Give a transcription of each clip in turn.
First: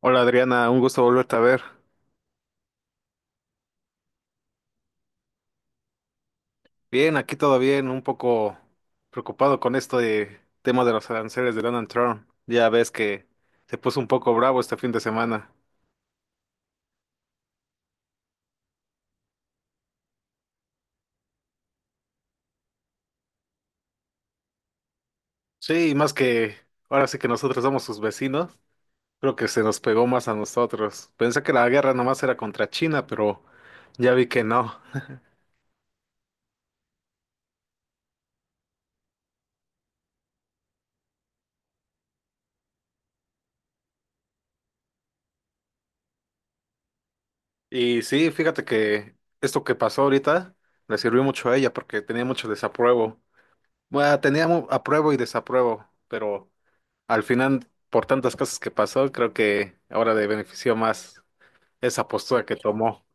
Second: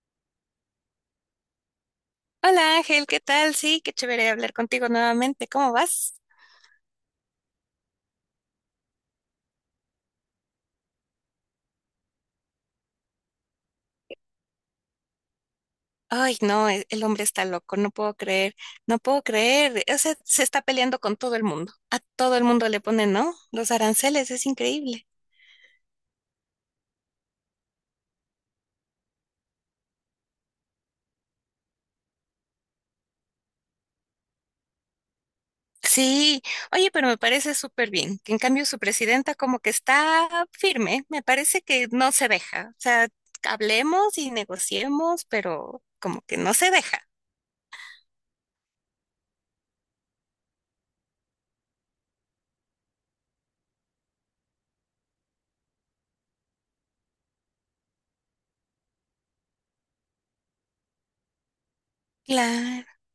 Hola Adriana, un gusto volverte a ver. Hola Ángel, ¿qué tal? Sí, qué chévere hablar contigo nuevamente. ¿Cómo vas? Bien, aquí todo bien, un poco preocupado con esto de tema de los aranceles de Donald Trump. Ya ves que se puso un poco bravo este fin de semana. Ay, no, el hombre está loco, no puedo creer, no puedo creer. O sea, se está peleando con todo el mundo. A todo el mundo le ponen, ¿no? Los aranceles, es increíble. Sí, y más que ahora sí que nosotros somos sus vecinos, creo que se nos pegó más a nosotros. Pensé que la guerra nomás era contra China, pero ya vi que no. Sí, oye, pero me parece súper bien, que en cambio su presidenta como que está firme, me parece que no se deja. O sea, hablemos y negociemos, pero como que no se deja. Y sí, fíjate que esto que pasó ahorita le sirvió mucho a ella porque tenía mucho desapruebo. Bueno, tenía apruebo y desapruebo, pero al final, por tantas cosas que pasó, creo que ahora le benefició más esa postura que Claro. tomó.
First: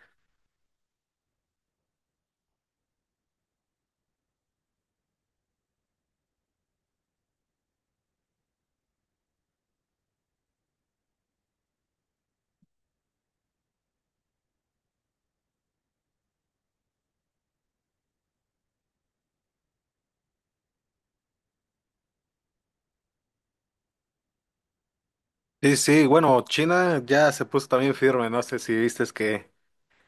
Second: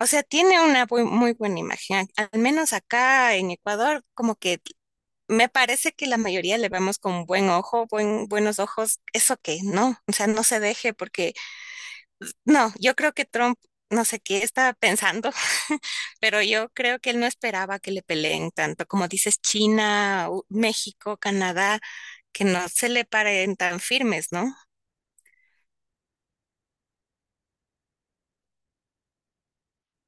O sea, tiene una muy buena imagen. Al menos acá en Ecuador, como que me parece que la mayoría le vemos con buen ojo, buenos ojos. Eso que no, o sea, no se deje porque no, yo creo que Trump, no sé qué estaba pensando, pero yo creo que él no esperaba que le peleen tanto, como dices, China, México, Canadá, que no se le paren tan firmes, ¿no? Sí, bueno, China ya se puso también firme, no sé si viste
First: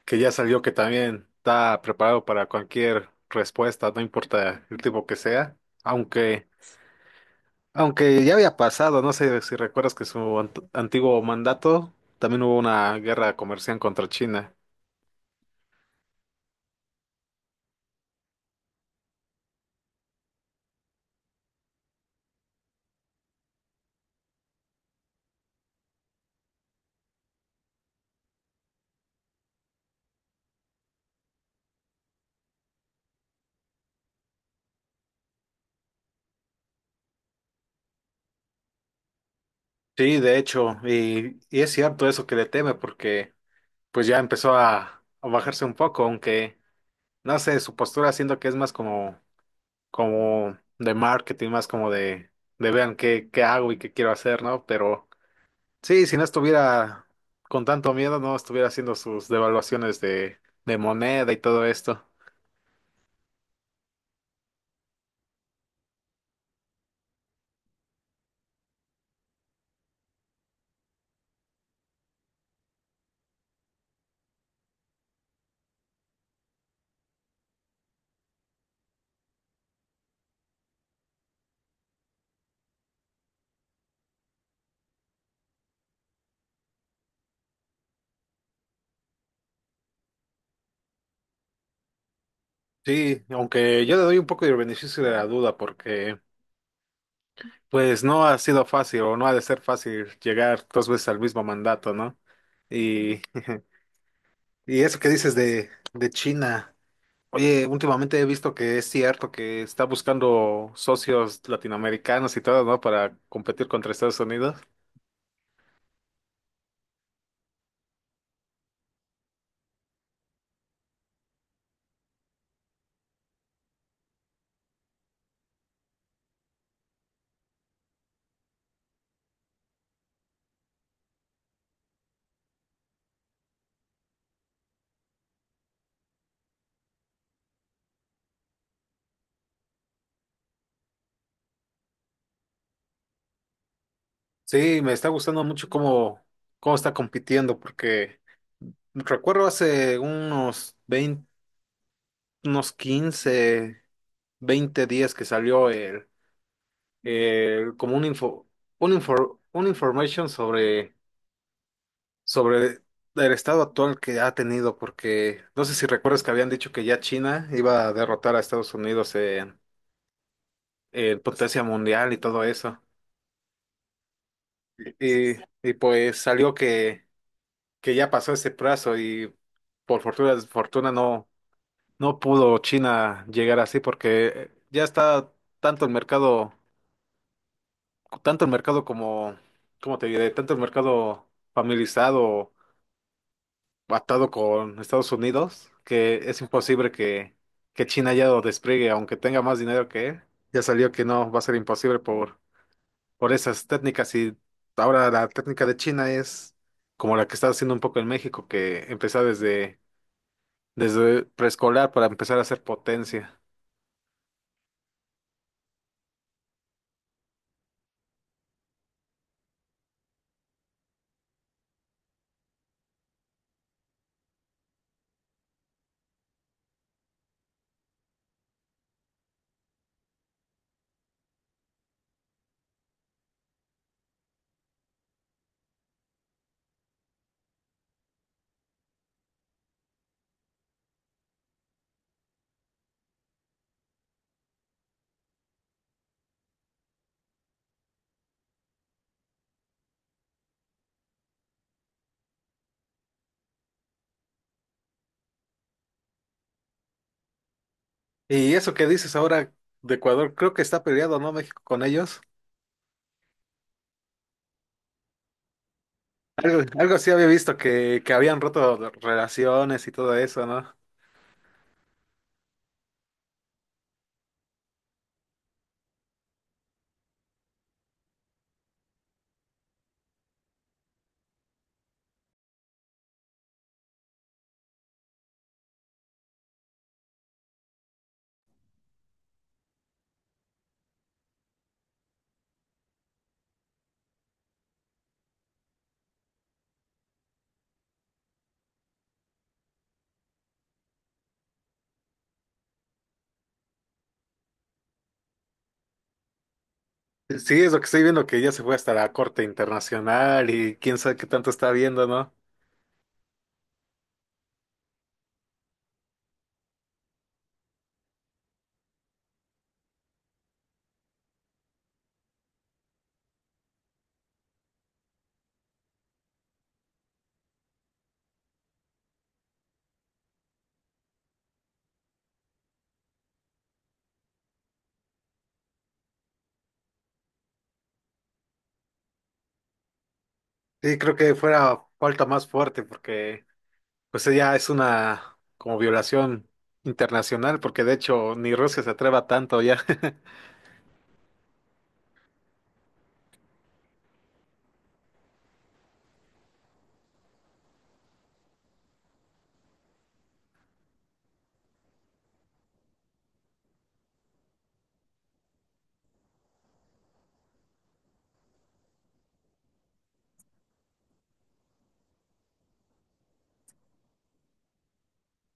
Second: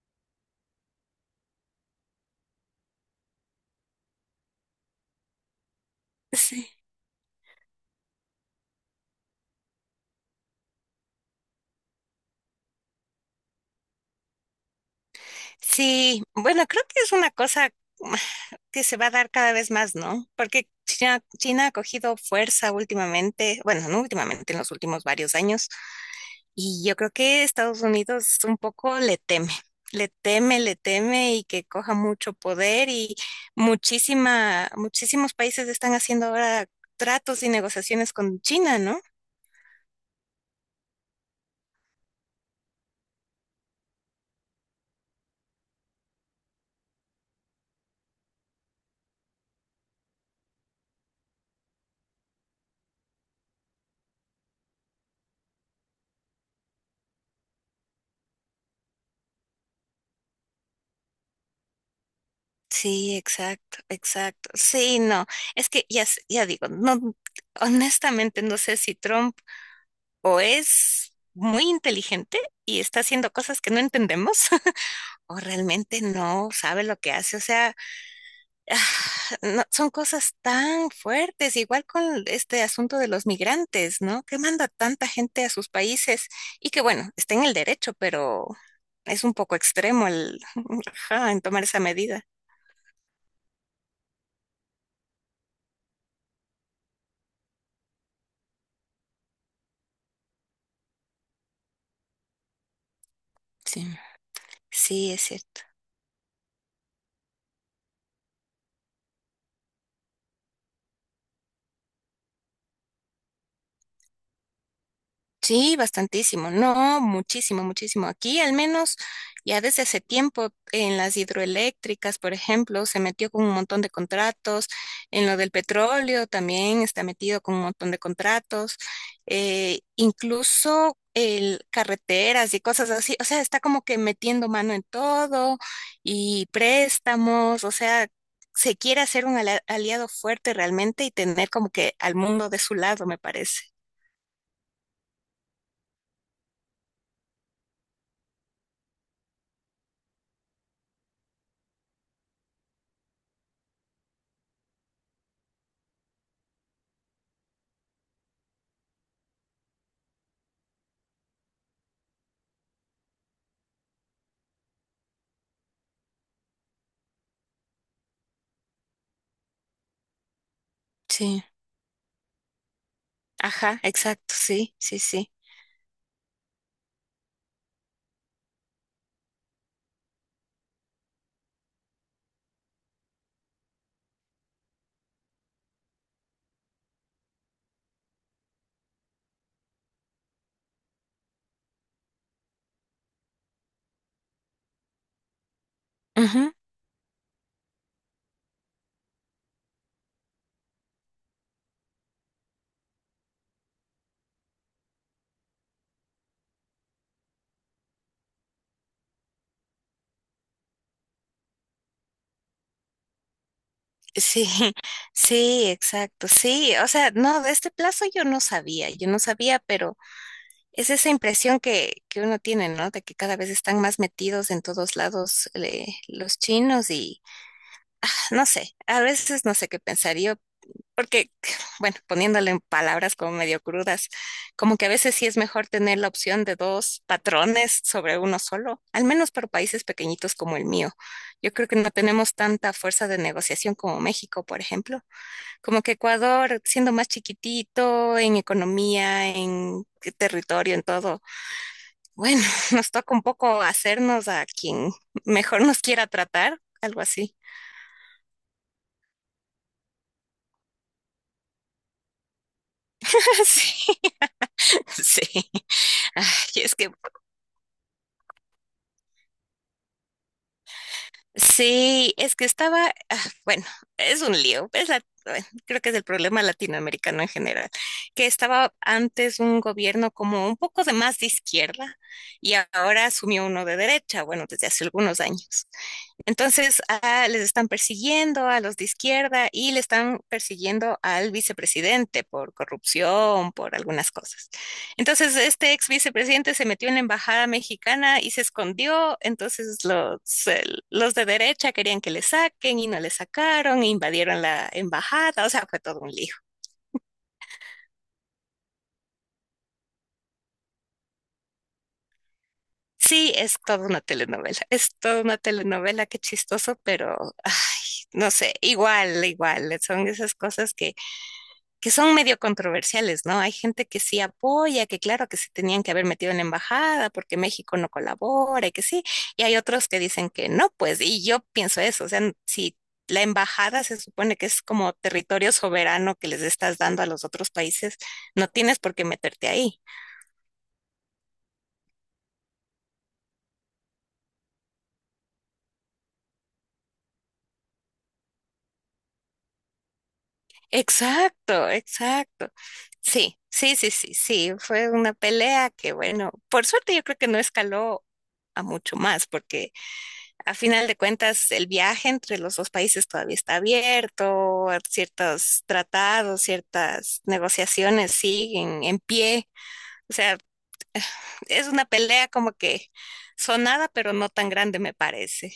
que ya salió que también está preparado para cualquier respuesta, no importa el tipo que sea, aunque, Sí. aunque ya había pasado, no sé si recuerdas que su antiguo mandato también hubo una guerra comercial contra China. Sí, bueno, creo que es una cosa que se va a dar cada vez más, ¿no? Porque China ha cogido fuerza últimamente, bueno, no últimamente, en los últimos varios años, y yo creo que Estados Unidos un poco le teme, le teme, le teme y que coja mucho poder y muchísimos países están haciendo ahora tratos y negociaciones con China, ¿no? Sí, de hecho, y es cierto eso que le teme porque pues ya empezó a bajarse un poco, aunque no sé, su postura siento que es más como, como de marketing, más como de vean qué, qué hago y qué quiero hacer, ¿no? Pero sí, si no estuviera con tanto miedo, no estuviera haciendo sus devaluaciones de moneda y todo esto. Sí, exacto, exacto. Sí, no, es que ya, ya digo, no, honestamente no sé si Trump o es muy inteligente y está haciendo cosas que no entendemos, o realmente no sabe lo que hace. O sea, ah, son cosas tan fuertes, igual con este asunto de los migrantes, ¿no? Que manda tanta gente a sus países y que bueno, está en el derecho, pero es un poco extremo el, ajá, en tomar esa medida. Sí, aunque yo le doy un poco de beneficio de la duda porque pues no ha sido fácil o no ha de ser fácil llegar dos veces al mismo mandato, ¿no? Y Sí, y eso que sí, es dices cierto. de China. Oye, últimamente he visto que es cierto que está buscando socios latinoamericanos y todo, ¿no? Para competir contra Estados Unidos. Sí, bastantísimo, no, muchísimo, muchísimo. Aquí al menos ya desde hace tiempo en las hidroeléctricas, por ejemplo, se metió con un montón de contratos, en lo del petróleo también está metido con un montón de contratos, incluso el carreteras y cosas así, o sea, está como que metiendo mano en todo y préstamos, o sea, se quiere hacer un aliado fuerte realmente y tener como que al mundo de su lado, me parece. Sí, me está gustando mucho cómo, cómo está compitiendo, porque recuerdo hace unos 20, unos 15, 20 días que salió el, como un info, una information sobre, sobre el estado actual que ha tenido, porque no sé si recuerdas que habían dicho que ya China iba a derrotar a Estados Unidos en el Sí. potencia mundial y todo eso. Ajá, exacto, sí, sí, sí. Y, y pues salió que ya pasó ese plazo y por fortuna, desfortuna no, no pudo China llegar así porque ya está tanto el mercado, tanto el mercado como, ¿cómo te diré? Tanto el mercado familiarizado, atado con Estados Unidos, que es Ujú. imposible que China ya lo despliegue, aunque tenga más dinero que él. Ya salió que no, va a ser imposible por esas técnicas y ahora la técnica de China es como la que está haciendo un poco en México, que empezó desde, desde preescolar para empezar a hacer potencia. Sí, sí, exacto, sí. O sea, no, de este plazo yo no sabía, pero es esa impresión que uno tiene, ¿no? De que cada vez están más metidos en todos lados los chinos y, ah, no sé, a veces no sé qué pensaría porque, bueno, poniéndole en palabras como medio crudas, como que a veces sí es mejor tener la opción de dos patrones sobre uno solo, al menos para países pequeñitos como el mío. Yo creo que no tenemos tanta fuerza de negociación como México, por ejemplo. Como que Ecuador, siendo más chiquitito en economía, en territorio, en todo, bueno, nos toca un poco hacernos a quien mejor nos quiera tratar, algo así. Y eso que dices ahora de Ecuador, creo que está peleado, ¿no? México con ellos. Sí, sí. Ay, Algo, es que algo sí había visto que habían roto relaciones y todo eso, ¿no? sí, es que estaba, ah, bueno, es un lío, es bueno, creo que es el problema latinoamericano en general, que estaba antes un gobierno como un poco de más de izquierda y ahora asumió uno de derecha, bueno, desde hace algunos años. Entonces, les están persiguiendo a los de izquierda y le están persiguiendo al vicepresidente por corrupción, por algunas cosas. Entonces, este ex vicepresidente se metió en la embajada mexicana y se escondió. Entonces, eh, los de derecha querían que le saquen y no le sacaron, invadieron la embajada. O sea, fue todo un lío. Sí, es lo que estoy viendo, que ya se fue hasta la Corte Internacional y quién sabe qué tanto está viendo, ¿no? Sí, es toda una telenovela, es toda una telenovela, qué chistoso, pero ay, no sé, igual, igual, son esas cosas que, son medio controversiales, ¿no? Hay gente que sí apoya, que claro que se tenían que haber metido en la embajada porque México no colabora y que sí, y hay otros que dicen que no, pues, y yo pienso eso, o sea, si la embajada se supone que es como territorio soberano que les estás dando a los otros países, no tienes por qué meterte ahí. Sí, creo que fuera falta más fuerte porque pues ya es una como violación internacional, porque de hecho ni Rusia se atreva tanto ya. Exacto, exacto. Sí, sí, sí, sí, sí. Fue una pelea que, bueno, por suerte yo creo que no escaló a mucho más, porque a final de cuentas el viaje entre los dos países todavía está abierto, ciertos tratados, ciertas negociaciones siguen en pie. O sea, es una pelea como que sonada, pero no tan grande, me parece.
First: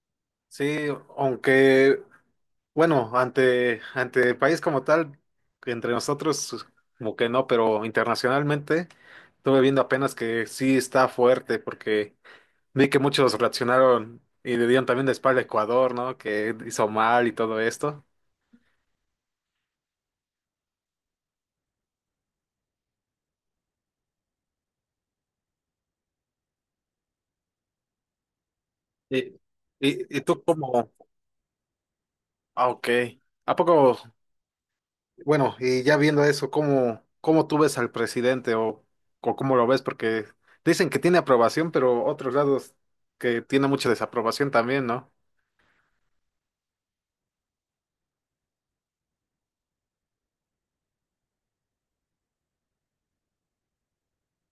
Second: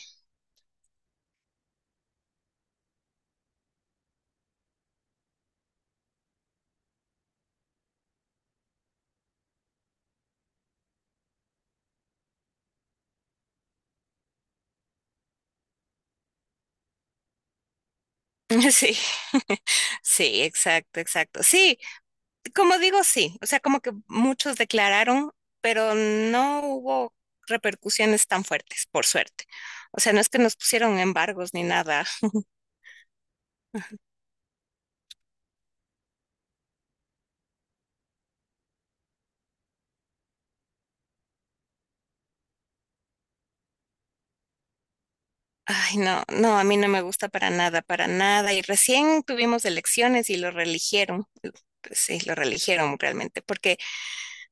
Sí, aunque, bueno, ante, ante el país como tal, que entre nosotros como que no, pero internacionalmente estuve viendo apenas que sí está fuerte, porque vi que muchos reaccionaron y le dieron también de espalda a Ecuador, ¿no? Que hizo mal y todo esto. Sí, sí, exacto, exacto. Sí, como digo, sí. O sea, como que muchos declararon, pero no hubo repercusiones tan fuertes, por Y, suerte. O sea, y, no y es que tú nos como, pusieron embargos ni nada. ah, ok. ¿A poco? Bueno, y ya viendo eso, ¿cómo, cómo tú ves al presidente o cómo lo ves? Porque dicen que tiene aprobación, pero otros lados que tiene mucha desaprobación también, ¿no? Ay, no, no, a mí no me gusta para nada, para nada. Y recién tuvimos elecciones y lo reeligieron. Sí, lo reeligieron realmente, porque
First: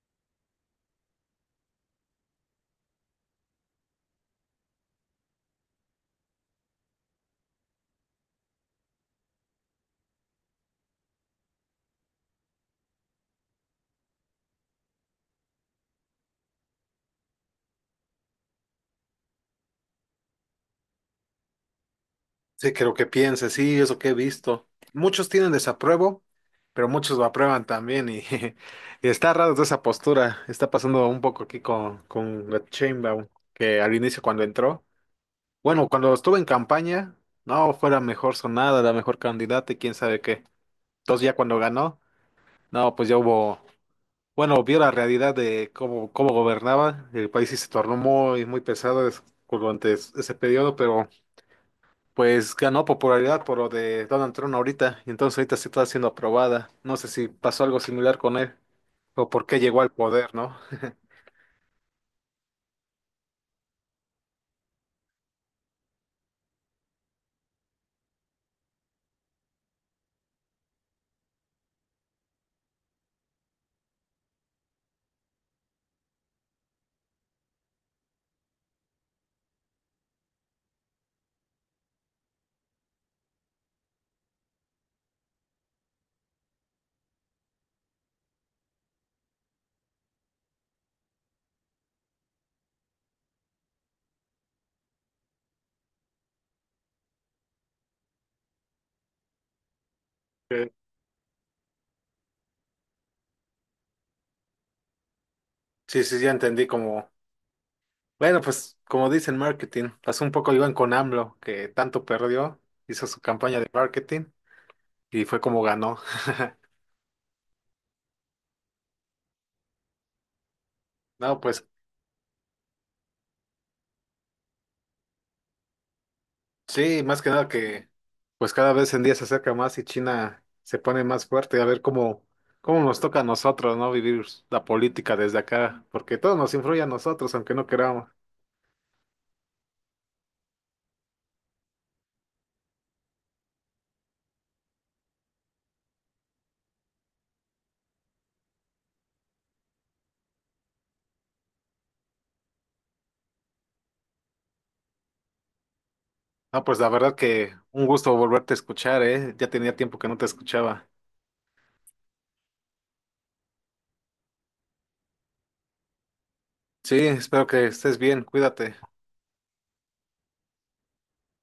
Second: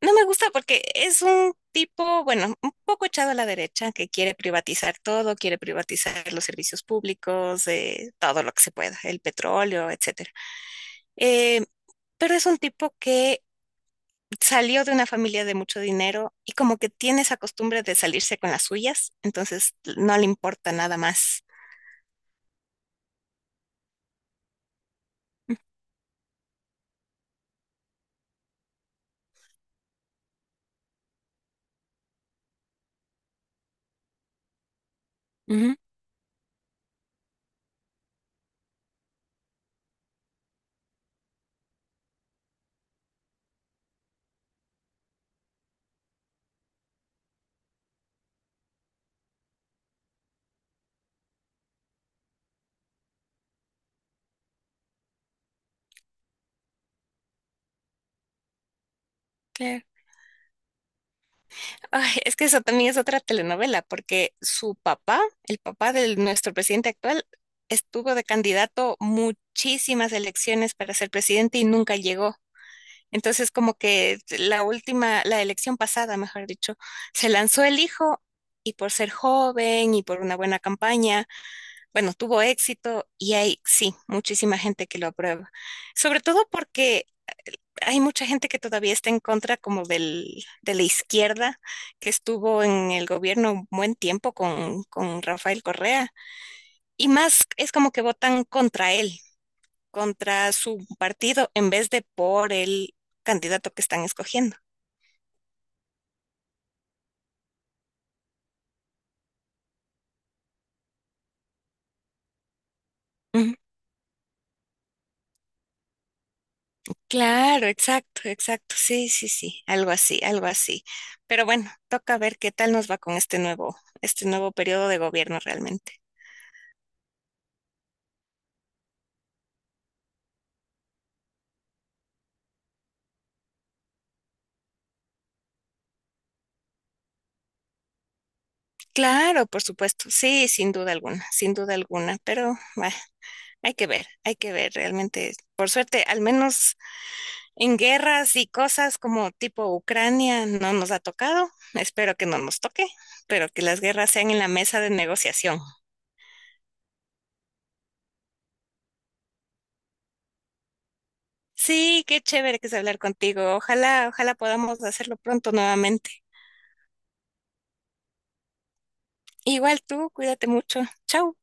no me gusta, porque es un tipo, bueno, un poco echado a la derecha, que quiere privatizar todo, quiere privatizar los servicios públicos, todo lo que se pueda, el petróleo, etcétera. Eh, pero es un tipo que salió de una familia de mucho dinero y como que tiene esa costumbre de salirse con las suyas, entonces no le importa nada más. Sí, creo que piense, sí, eso que he visto. Muchos tienen desapruebo, pero muchos lo aprueban también y y está raro toda esa postura. Está pasando un poco aquí con Sheinbaum, que al inicio cuando entró, Ujú. bueno, cuando estuvo en campaña, no, fue la mejor sonada, la mejor candidata y quién sabe qué. Entonces ya cuando ganó, no, pues ya hubo, bueno, vio la realidad de cómo, cómo gobernaba el país y se tornó muy, muy pesado durante ese periodo, pero pues ganó popularidad por lo de Donald Trump ahorita. Y entonces ahorita sí está siendo aprobada. No sé si pasó algo similar con él o por qué llegó Claro. al poder, ¿no? Ay, es que eso también es otra telenovela, porque su papá, el papá de nuestro presidente actual, estuvo de candidato muchísimas elecciones para ser presidente y nunca llegó. Entonces, como que la elección pasada, mejor dicho, se lanzó el hijo y por ser joven y por una buena campaña, bueno, tuvo éxito y hay, sí, muchísima gente que lo aprueba. Sobre todo porque hay mucha gente que todavía está en contra como de la izquierda que estuvo en el gobierno un buen tiempo con Rafael Correa. Y más es como que votan contra él, contra Eh, su partido, en vez de por el candidato que están escogiendo. sí, sí, ya entendí como, bueno, pues como dicen marketing, pasó un poco igual con AMLO, que tanto perdió, hizo su Ujú. campaña de marketing y fue como ganó. Claro, exacto, exacto. Sí, sí, sí, algo así, algo así. No, Pero pues bueno, toca ver qué tal nos va con este nuevo periodo de gobierno realmente. sí, más que nada que pues cada vez en día se acerca más y China se pone más fuerte, a ver cómo, cómo nos toca a nosotros, ¿no? Vivir la política desde acá, porque todo nos influye a nosotros, aunque no queramos. Claro, por supuesto, sí, sin duda alguna, sin duda alguna, pero bah, hay que ver realmente. Por suerte, al menos en guerras y cosas como tipo Ucrania no nos ha tocado, espero que no nos toque, pero que las guerras sean en la mesa de negociación. No, pues la verdad que un gusto volverte a escuchar, ¿eh? Ya tenía tiempo que no te escuchaba. Sí, qué chévere que es hablar contigo, ojalá, ojalá podamos hacerlo pronto nuevamente. Sí, espero que estés bien, cuídate. Igual tú, cuídate mucho, chao.